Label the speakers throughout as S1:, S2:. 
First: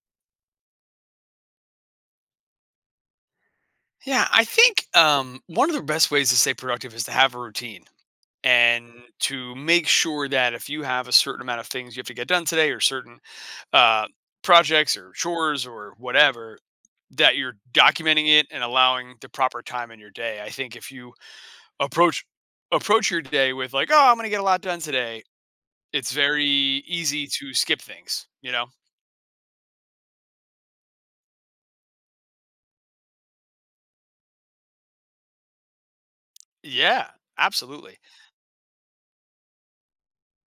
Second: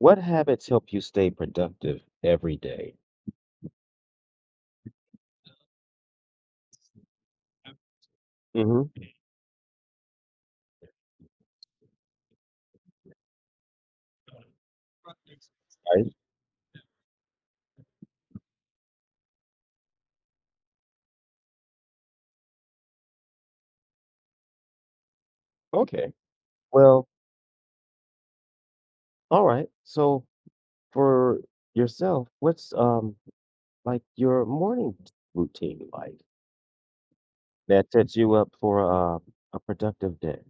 S1: What habits help you stay productive every day?
S2: Yeah, I think one of the best ways to stay productive is to have a routine and
S1: hmm
S2: to make sure that if you have a certain amount of things you have to get done today or certain uh, projects or chores or
S1: Right?
S2: whatever, that you're documenting it and allowing the proper time in your day. I think if you approach approach your day with like, oh, I'm gonna get a lot done today, it's
S1: Okay.
S2: very
S1: Well,
S2: easy to skip things, you know?
S1: all right. So for yourself, what's like your morning routine like
S2: Yeah,
S1: that
S2: absolutely.
S1: sets you up for a productive day?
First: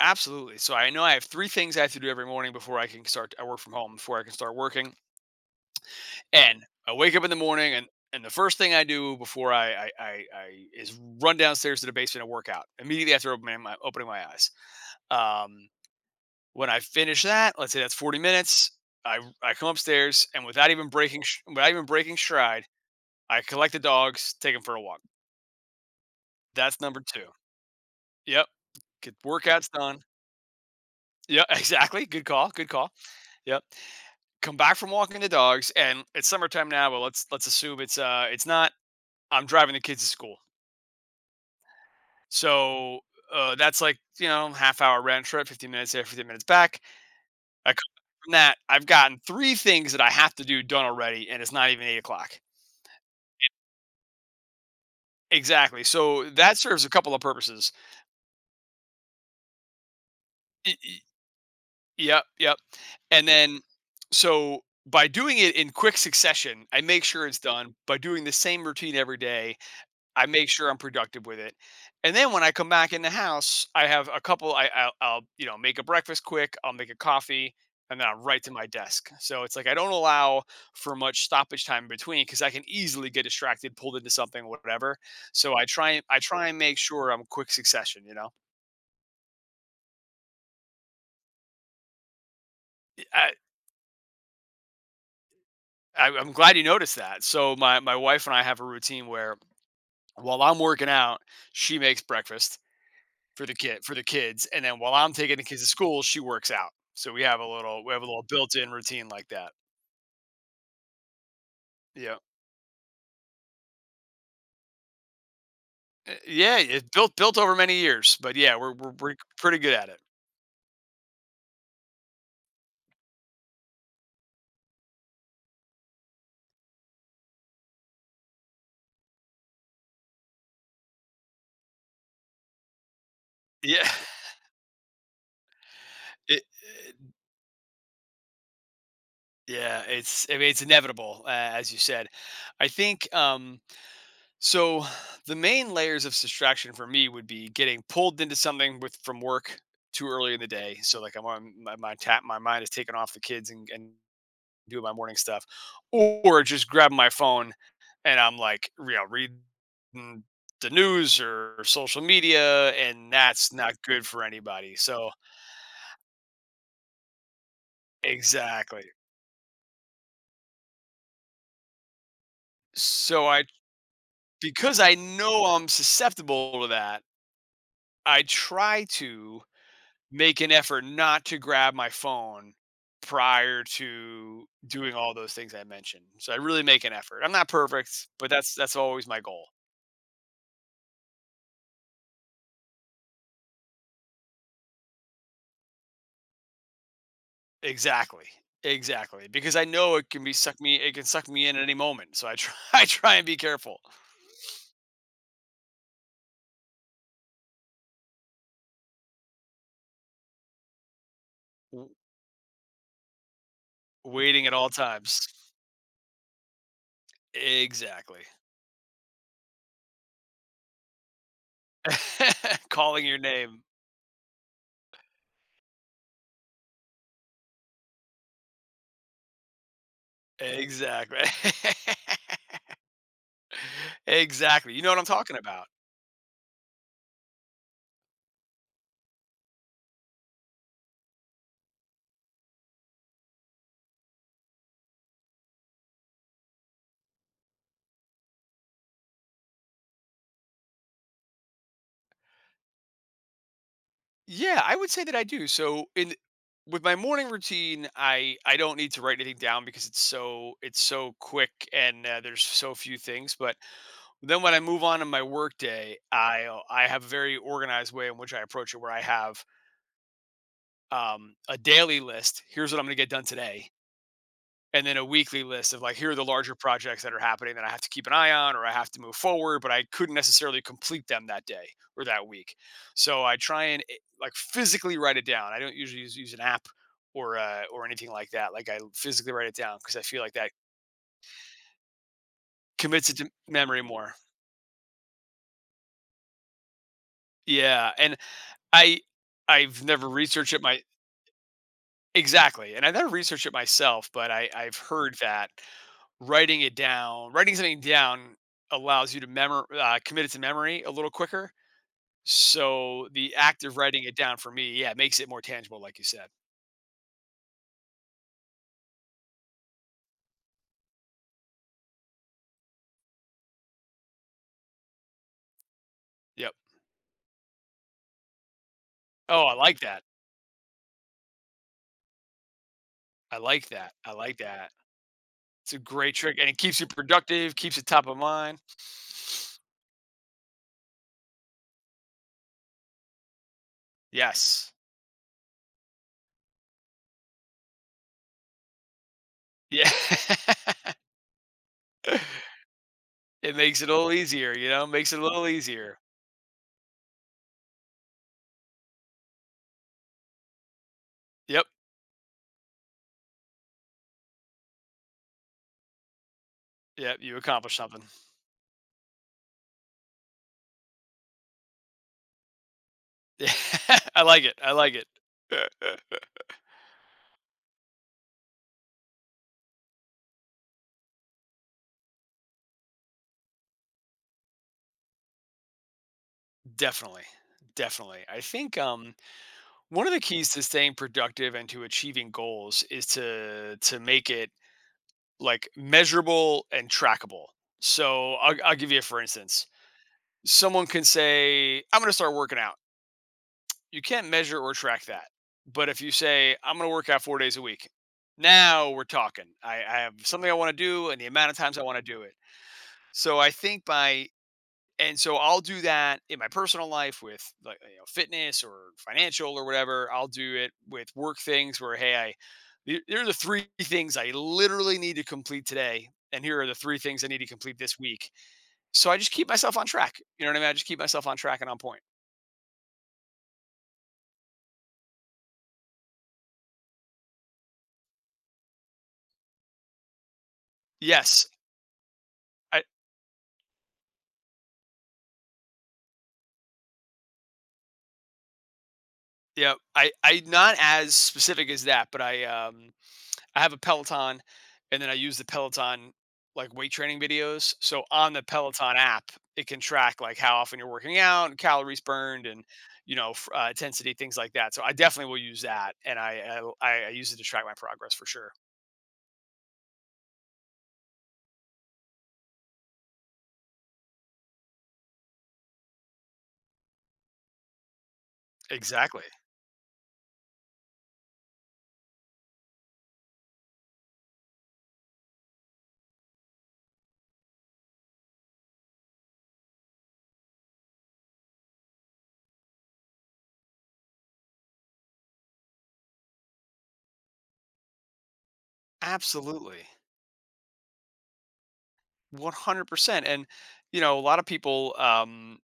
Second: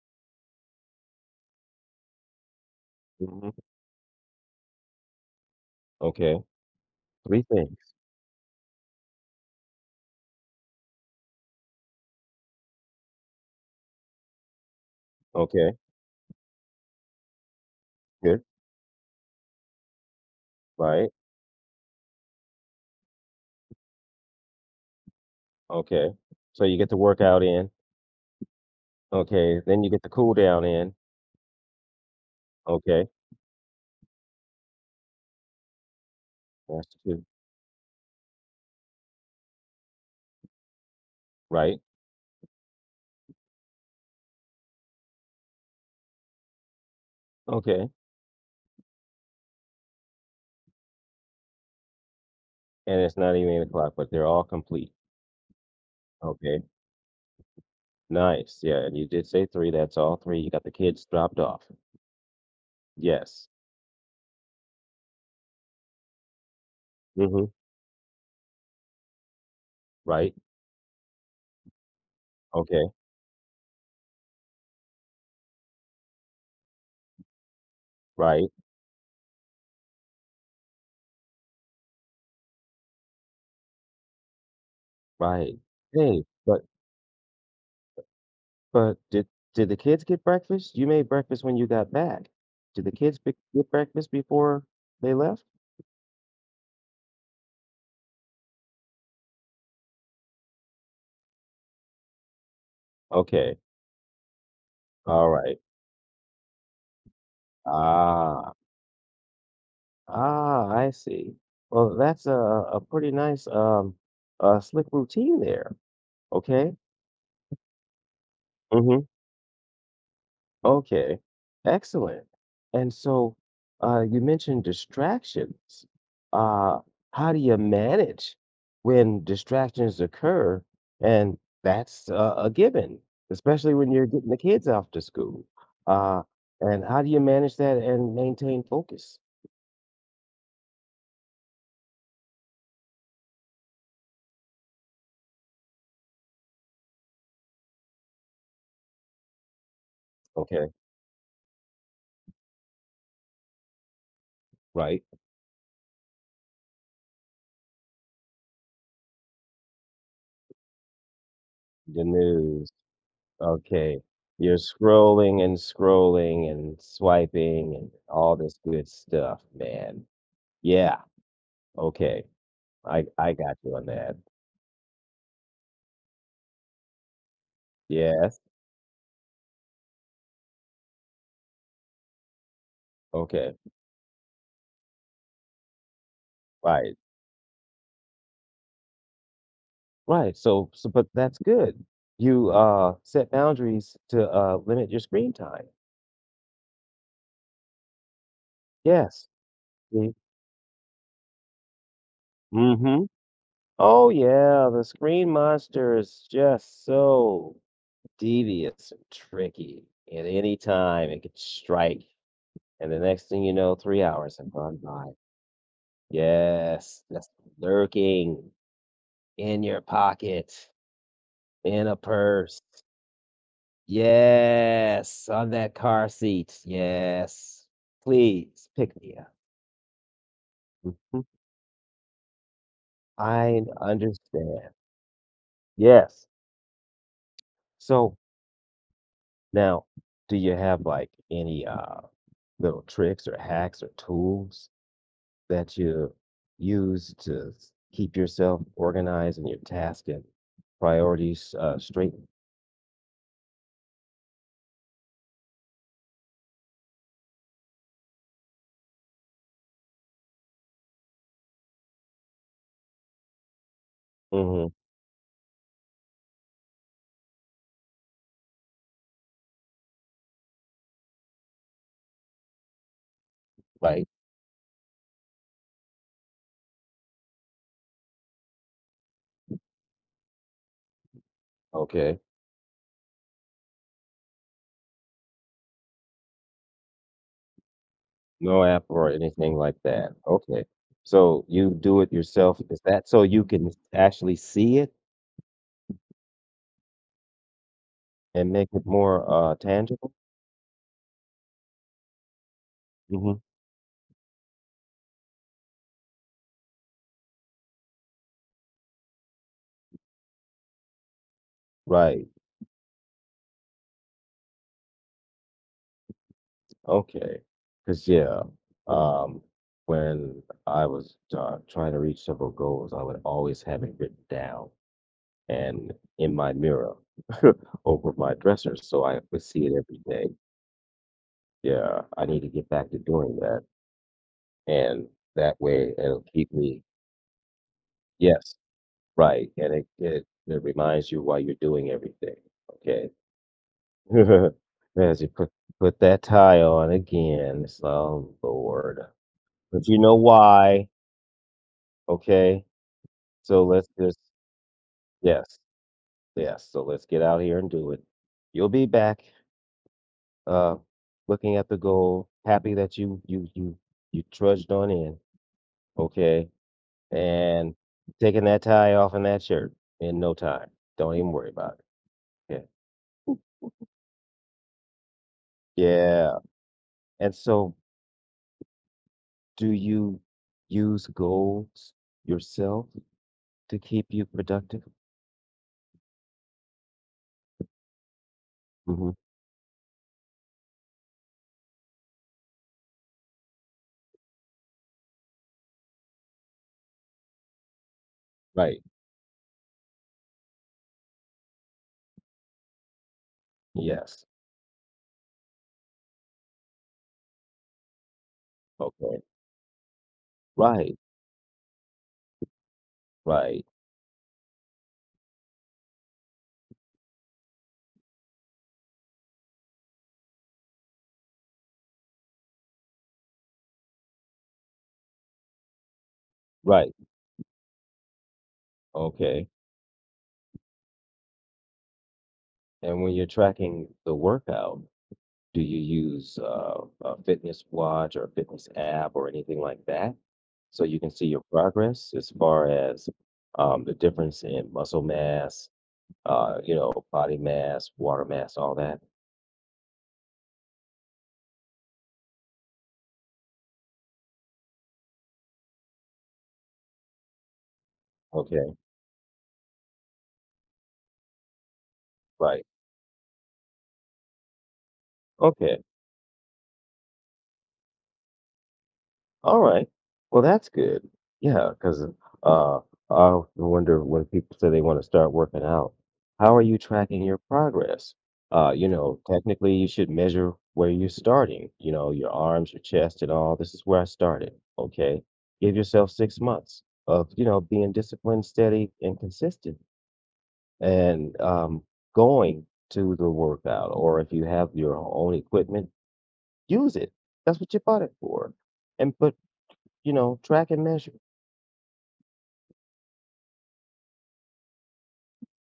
S2: Absolutely. So I know I have three things I have to do every morning before I can start. I work
S1: hmm
S2: from home before I can start working,
S1: Okay.
S2: and I wake up in the
S1: Three
S2: morning, and
S1: things.
S2: and the first thing I do before I is run downstairs to the basement and work out immediately after opening my eyes. Um,
S1: Okay.
S2: when I finish that, let's say that's forty
S1: Good.
S2: minutes, I come upstairs and without even
S1: Right.
S2: without even breaking stride, I collect the dogs, take them for a walk.
S1: Okay. So you
S2: That's
S1: get the
S2: number two.
S1: workout in,
S2: Yep, get
S1: okay,
S2: workouts
S1: then you get
S2: done.
S1: the cool down in.
S2: Yeah, exactly. Good call. Good call.
S1: Okay.
S2: Yep. Come back from walking the dogs, and it's summertime now,
S1: That's
S2: but
S1: two.
S2: let's assume it's not. I'm driving the kids to school,
S1: Right.
S2: so that's like, you know, half hour round trip, 15 minutes there, 15 minutes back. I come
S1: Okay.
S2: back from that. I've gotten three things that I have to do done already, and it's not even 8 o'clock.
S1: And it's not even 8 o'clock, but they're all complete.
S2: Exactly, so that
S1: Okay.
S2: serves a couple of purposes.
S1: Nice, yeah, and you did say 3, that's all 3, you got the
S2: Y- y-
S1: kids dropped off.
S2: yep, yep. And
S1: Yes.
S2: then, so by doing it in quick succession, I make sure it's
S1: Mhm.
S2: done. By doing the same routine every day, I
S1: Right.
S2: make sure I'm productive with it. And then when I come
S1: Okay.
S2: back in the house, I have a couple I'll, you know, make a breakfast quick, I'll make a coffee, and then I'm right
S1: Right.
S2: to my desk. So it's like I don't allow for much stoppage time in between, because I can easily get distracted, pulled into something, whatever. So
S1: Right.
S2: I try, and I
S1: Hey,
S2: try and
S1: but
S2: make sure I'm quick succession, you know.
S1: but did the kids get breakfast? You made breakfast when you got back. Did the kids
S2: I,
S1: be get breakfast before they left?
S2: I'm glad you noticed that. So my wife and I have a routine where while I'm working out, she makes breakfast for the
S1: Okay.
S2: kid for the kids, and then while I'm taking the
S1: Alright.
S2: kids to school, she works out. So we have a little
S1: Ah.
S2: built-in routine like that.
S1: Ah, I see. Well,
S2: Yeah.
S1: that's a pretty nice, slick routine there,
S2: Yeah,
S1: okay?
S2: it's built over many years, but yeah,
S1: Mhm.
S2: we're pretty good at it.
S1: Okay, excellent. And so, you mentioned distractions. Uh, how do you manage when distractions occur? And that's a given, especially
S2: Yeah.
S1: when you're getting the kids off to school. Uh,
S2: It,
S1: and
S2: it
S1: how do you manage that and maintain focus?
S2: yeah, it's, I mean, it's inevitable, as you said. I think so the main layers of distraction for me would be getting pulled into something with from work too early in the
S1: Okay,
S2: day. So like I'm on my my mind is taken off the kids, and do my
S1: right.
S2: morning stuff, or just grabbing my phone, and I'm like, you know, reading the news or social
S1: The news.
S2: media, and that's not
S1: Okay.
S2: good for
S1: You're
S2: anybody. So
S1: scrolling and scrolling and swiping and all this
S2: exactly.
S1: good stuff, man. Yeah. Okay. I
S2: So
S1: I
S2: I,
S1: got you on that.
S2: because I know I'm susceptible to that, I
S1: Yes,
S2: try to make an effort not to grab my phone
S1: okay,
S2: prior to doing all those things I mentioned. So I really make an
S1: right,
S2: effort. I'm not perfect, but that's always my goal.
S1: right, so but that's good. You, set boundaries to, limit your screen time.
S2: Exactly, exactly,
S1: Yes,
S2: because I know it
S1: see?
S2: can be suck me it can suck me in at any moment, so I try I
S1: Mhm.
S2: try and be careful.
S1: Oh, yeah, the screen monster is just so devious and tricky. At any time, it could
S2: W
S1: strike, and the next thing you know, 3 hours
S2: Waiting
S1: have
S2: at all
S1: gone by.
S2: times.
S1: Yes, that's
S2: Exactly.
S1: lurking in your pocket, in a purse.
S2: Calling your name.
S1: Yes, on that car seat, yes. Please pick me up.
S2: Exactly.
S1: Mhm, I understand.
S2: Exactly, you know what I'm talking about.
S1: Yes. So now, do you have, like, any, little tricks or hacks or tools that you use to s keep yourself organized and your task and priorities, straight?
S2: Yeah, I would say that I do, so in with my morning routine, I don't need to write anything down because it's so quick, and, there's so few things, but then when I
S1: Mhm,
S2: move on in my workday, I have a very organized way in which I approach it, where I have a daily list. Here's what I'm going to get done today,
S1: like
S2: and then a weekly list of like here are the larger projects that are happening that I have to keep an eye on or I have to move forward, but I couldn't necessarily complete them that day or
S1: okay.
S2: that week. So I try and like physically write it down. I don't usually use an app or anything like that.
S1: No
S2: Like I
S1: app or
S2: physically write
S1: anything
S2: it
S1: like
S2: down, because I
S1: that.
S2: feel like that
S1: Okay. So you do it yourself. Is that
S2: commits it
S1: so
S2: to
S1: you can
S2: memory more.
S1: actually see it
S2: Yeah, and
S1: and make it
S2: I
S1: more
S2: I've never
S1: tangible?
S2: researched it. My Exactly, and I never
S1: hmm
S2: researched it myself, but I I've heard that writing something down allows you to memor commit it to memory a little quicker.
S1: Right.
S2: So, the act of writing it down for me, yeah, makes it more tangible, like you said.
S1: Okay. Because yeah, um, when I was trying to reach several goals, I would always have it written down and in my
S2: Yep.
S1: mirror over my dresser, so I would
S2: Oh, I
S1: see it
S2: like
S1: every
S2: that.
S1: day. Yeah, I need to get back to doing
S2: I
S1: that,
S2: like that. I like that.
S1: and that
S2: It's a
S1: way
S2: great
S1: it'll
S2: trick, and
S1: keep
S2: it keeps
S1: me.
S2: you productive, keeps it top of
S1: Yes.
S2: mind.
S1: Right, and it reminds you why you're doing everything, okay?
S2: Yes.
S1: As you put that tie on again, it's, like, "Oh, Lord." But
S2: Yeah.
S1: you know why, okay?
S2: It
S1: So
S2: makes
S1: let's
S2: it a little
S1: just
S2: easier, you know? Makes it a little
S1: yes,
S2: easier.
S1: yes, so let's get out here and do it. You'll be back, uh, looking
S2: Yep.
S1: at the goal, happy that you trudged on in, okay?
S2: Yep, you
S1: And
S2: accomplish something.
S1: taking that tie off and that shirt in no time. Don't even worry about it,
S2: I like it, I like it.
S1: yeah. Yeah, and so Do you use goals yourself to keep you productive?
S2: Definitely, definitely. I think,
S1: Mhm.
S2: one of the keys to staying productive and to achieving goals is to make it, like, measurable and trackable. So, I'll
S1: Right.
S2: give you a for instance. Someone can say, "I'm gonna start working out." You
S1: Yes.
S2: can't measure or track that. But if you say, "I'm gonna work out 4 days a week," now we're
S1: Okay.
S2: talking. I have something I wanna
S1: Right.
S2: do and the amount of times I wanna do it. So, I
S1: Right.
S2: think by and so I'll do that in my personal life with like, you know, fitness or financial or whatever. I'll do it with work things where hey, I, here are the three things I literally need to complete today, and here are the
S1: Right.
S2: three things I need to complete this week. So I just
S1: Okay.
S2: keep myself on track. You know what I mean? I just keep myself on track and on point.
S1: And when you're tracking the workout, do you use a fitness watch or a fitness app or anything like that? So you can see your
S2: Yes,
S1: progress as far
S2: I
S1: as the difference in muscle mass, you know, body mass, water mass, all that.
S2: yeah, I not as specific as that, but I have a Peloton, and then I use the Peloton like weight training videos. So on the
S1: Okay.
S2: Peloton app, it can track like how often you're working out and calories burned and
S1: Right.
S2: you know intensity things like that. So I definitely will use
S1: Okay.
S2: that, and I use it to track my progress for sure.
S1: All right. Well, that's good. Yeah, because I often wonder when people say they want to start working out, how are you tracking your progress? You know,
S2: Exactly.
S1: technically, you should measure where you're starting, you know, your arms, your chest, and all. This is where I started. Okay. Give yourself 6 months of, you know, being disciplined, steady, and consistent, and going to the workout. Or if you have your own equipment, use it. That's what you bought it for. And but
S2: Absolutely.
S1: you know, track and measure.
S2: 100%. And, you know, a lot of people,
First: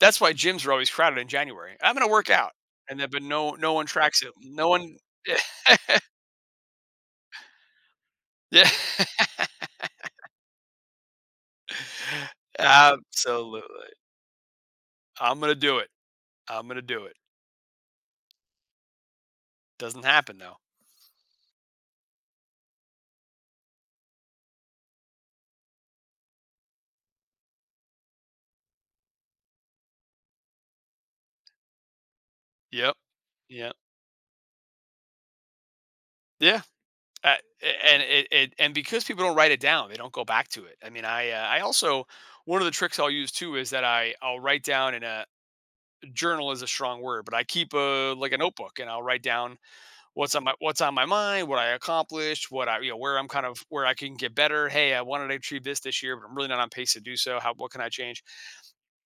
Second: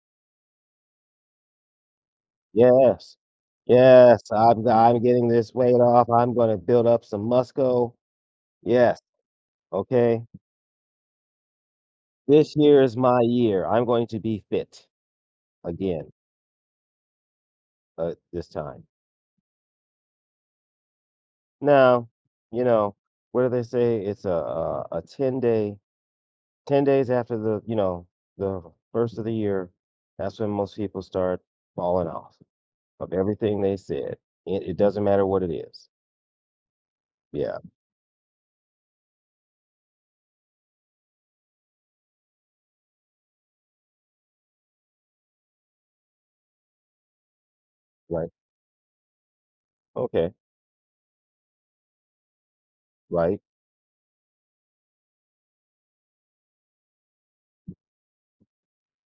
S2: that's why gyms are always crowded in January. I'm going to work out. And then,
S1: Yes.
S2: but no, no one
S1: Yes,
S2: tracks it.
S1: I'm
S2: No one.
S1: I'm getting this weight off. I'm gonna build up some muscle.
S2: Yeah.
S1: Yes, okay. This year is my
S2: Absolutely.
S1: year. I'm going to be fit
S2: I'm gonna do it.
S1: again,
S2: I'm gonna do it.
S1: this time.
S2: Doesn't happen though.
S1: Now, you know, what do they say? It's a 10 day, 10 days after the, you know, the first of the year, that's when most people start falling off
S2: Yep.
S1: of everything they
S2: Yep.
S1: said. It doesn't matter what it is.
S2: Yeah. Uh,
S1: Yeah,
S2: and it, it and because people don't write it down, they don't go back to it. I mean, I also, one of the tricks I'll use too is that I'll write down in a journal, is a strong word, but I keep a
S1: right.
S2: like a notebook, and I'll write down
S1: Okay,
S2: what's on my mind, what I accomplished, what I, you know, where I'm
S1: right.
S2: kind of where I can get better. Hey, I wanted to achieve this this year, but I'm really not on pace to do so. How what can I change?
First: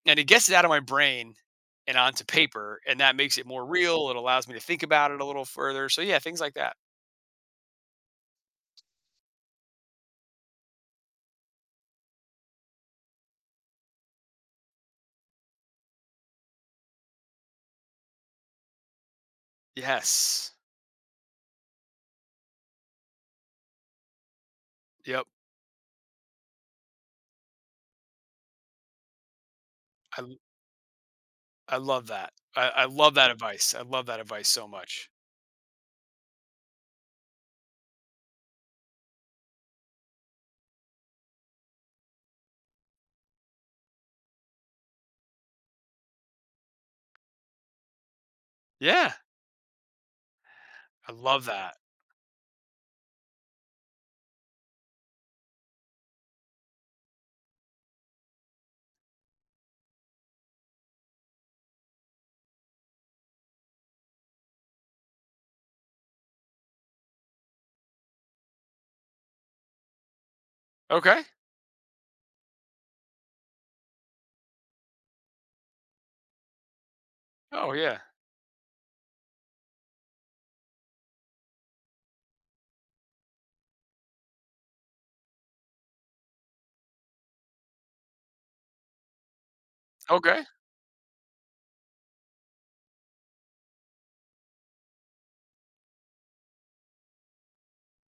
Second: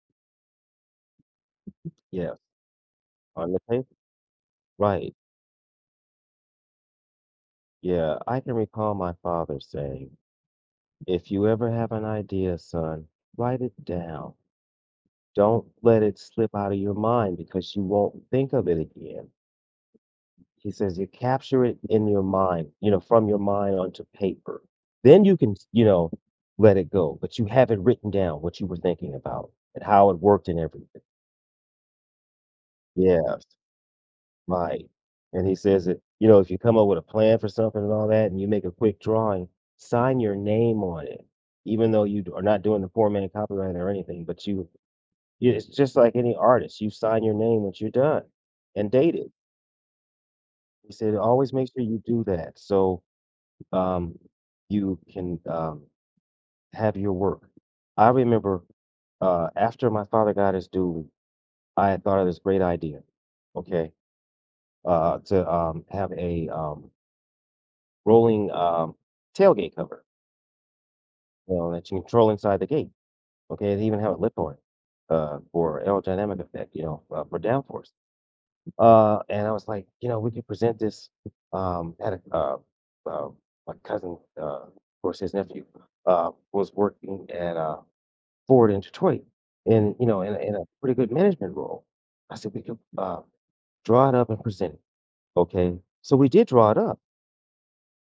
S2: And it gets it out of my brain and onto
S1: Yeah.
S2: paper, and that makes it
S1: On the
S2: more
S1: paper,
S2: real. It allows me to think about
S1: right.
S2: it a little further. So yeah, things like that.
S1: Yeah, I can recall my father saying, "If you ever have an idea, son, write it down. Don't let it slip out of your mind because you won't think of it again."
S2: Yes.
S1: He says, "You capture it in your mind, you know, from your mind onto paper. Then
S2: Yep.
S1: you can, you know, let it go, but you have it written down what you were thinking about and how it
S2: I l-
S1: worked and everything."
S2: I love that. I love that
S1: Yeah.
S2: advice. I love that advice so
S1: Right,
S2: much.
S1: and he says that, you know, if you come up with a plan for something and all that, and you make a quick drawing, sign your name on it, even though you d are not doing the poor man copyright or anything, but you yeah, it's just like any artist, you sign your name once you're done and
S2: Yeah.
S1: date it. He
S2: I
S1: said,
S2: love
S1: "Always make
S2: that.
S1: sure you do that so, um, you can, have your work." I remember, after my father got his due, I had thought of this great idea, okay, to, have a, rolling, tailgate cover,
S2: Okay.
S1: you know, that you can control inside the gate, okay? They even have a lip on it, for aerodynamic effect, you know, for
S2: Oh
S1: downforce.
S2: yeah.
S1: And I was like, you know, we could present this, had a, uh, my cousin, of course, his nephew, was working at, Ford in Detroit and, you know,
S2: Okay.
S1: in a pretty good management role. I said, we could, draw it up and present it, okay? So we did draw it up,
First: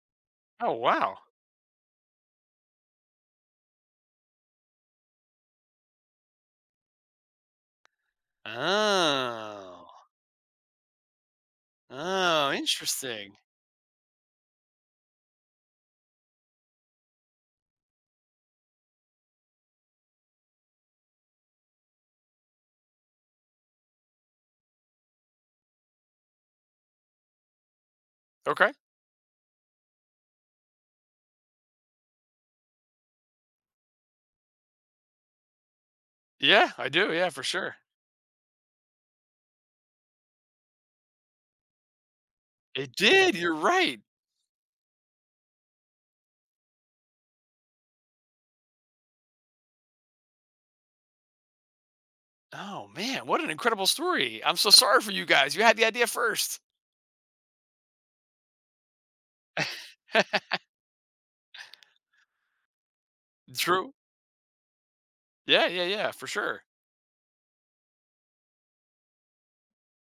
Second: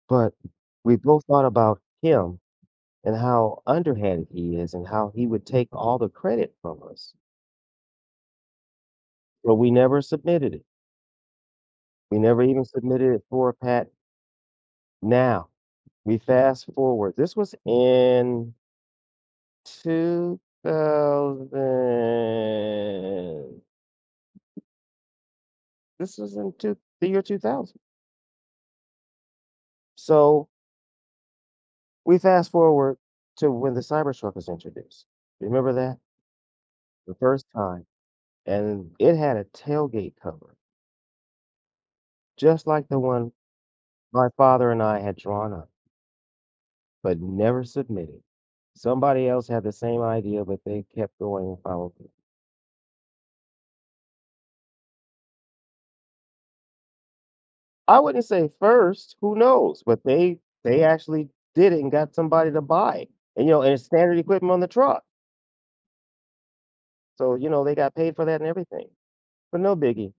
S1: but
S2: Oh
S1: we
S2: wow.
S1: both thought about him and how underhanded he is and how he would take all the credit from us. But we never
S2: Oh.
S1: submitted it. We never
S2: Oh,
S1: even submitted it
S2: interesting.
S1: for a patent. Now we fast forward. This was in 2000. This was in two, the year 2000.
S2: Okay.
S1: So we fast forward to when the Cybertruck was introduced. Remember that?
S2: Yeah, I do.
S1: The
S2: Yeah, for
S1: first
S2: sure.
S1: time. And it had a tailgate cover, just like
S2: It
S1: the one
S2: did. You're right.
S1: my father and I had drawn up, but never submitted. Somebody else had the same idea, but they kept going and followed through.
S2: Oh man, what an incredible story. I'm so sorry for you guys. You had the idea first.
S1: I wouldn't say first, who knows? But they they actually did it and got somebody to buy it. And you know, and it's
S2: True.
S1: standard equipment on the truck.
S2: Yeah, yeah, yeah, for sure.
S1: So, you know, they got paid for that and everything. But no biggie.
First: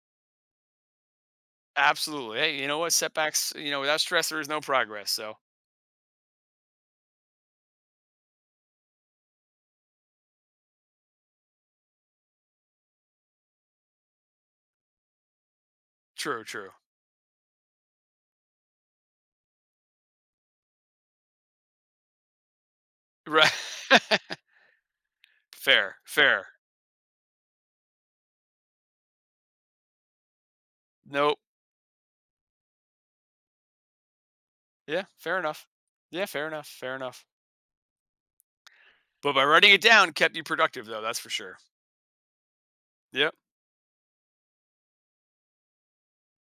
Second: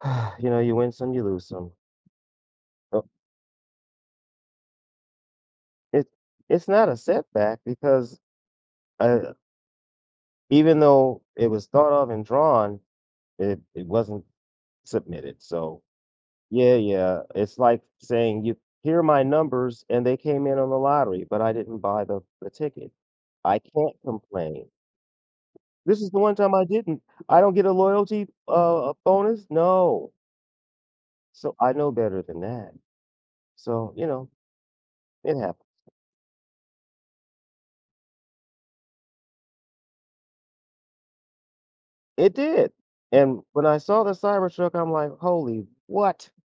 S1: You know, you win some, you lose some.
S2: Absolutely. Hey, you know what?
S1: Uh,
S2: Setbacks, you know, without stress, there is no progress. So
S1: It it's not a setback because uh, even though it was thought of and drawn, it wasn't submitted. So
S2: true, true.
S1: yeah, yeah. It's like saying, "You here are my numbers, and they came in on the lottery, but I didn't buy the ticket.
S2: Right.
S1: I can't complain.
S2: Fair,
S1: This is the one
S2: fair.
S1: time I didn't. I don't get a loyalty, bonus? No.
S2: Nope.
S1: So, I know better than that." So, you know,
S2: Yeah,
S1: it
S2: fair
S1: happened.
S2: enough. Yeah, fair enough. Fair enough. But by writing it down kept you productive, though, that's for sure.
S1: It did,
S2: Yep.
S1: and when I saw the Cybertruck, I'm like, "Holy what?" I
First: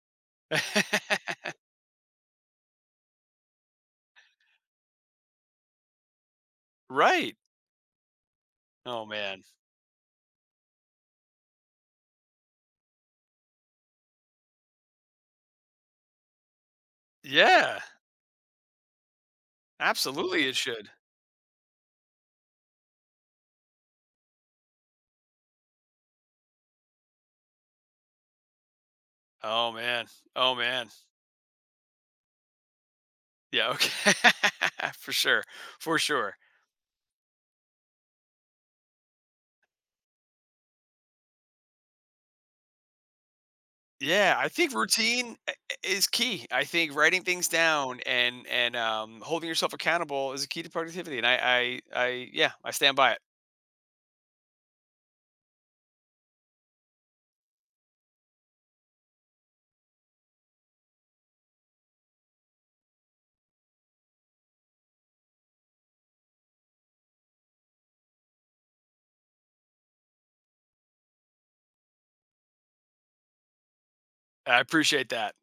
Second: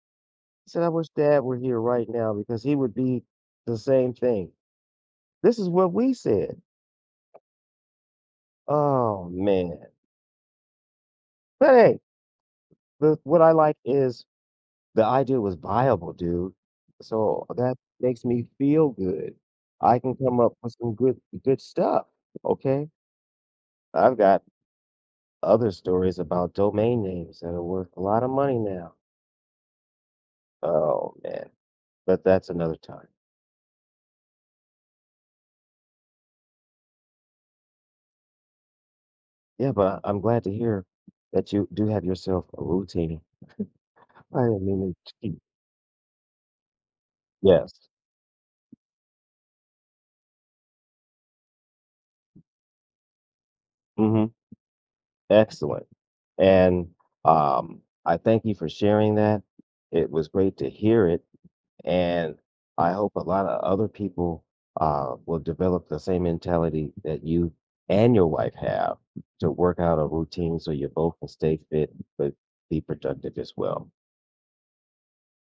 S1: said, "I wish dad were here right now because he would be the same thing." This is what we said.
S2: Right. Oh,
S1: Oh,
S2: man.
S1: man. But, hey, the what I like is the idea was viable, dude. So that
S2: Yeah,
S1: makes me feel good. I can come
S2: absolutely.
S1: up
S2: It
S1: with
S2: should.
S1: some good stuff, okay? I've got other stories about domain names that are worth a lot of money now.
S2: Oh, man. Oh, man.
S1: Oh, man, but that's another time.
S2: Yeah, okay. For sure. For sure.
S1: Yeah, but I'm glad to hear that you do have yourself a routine.
S2: Yeah,
S1: I
S2: I
S1: didn't
S2: think
S1: mean to
S2: routine
S1: keep
S2: I is key. I think writing things
S1: Yes.
S2: down and, holding yourself accountable is a key to productivity, and I yeah, I stand by it.
S1: Mhm. Excellent. And, I thank you for sharing that. It was great to hear it. And I hope a lot of other people will develop the same mentality that you and your wife have to work out a routine so you both can stay fit but be productive as well.
S2: I appreciate that.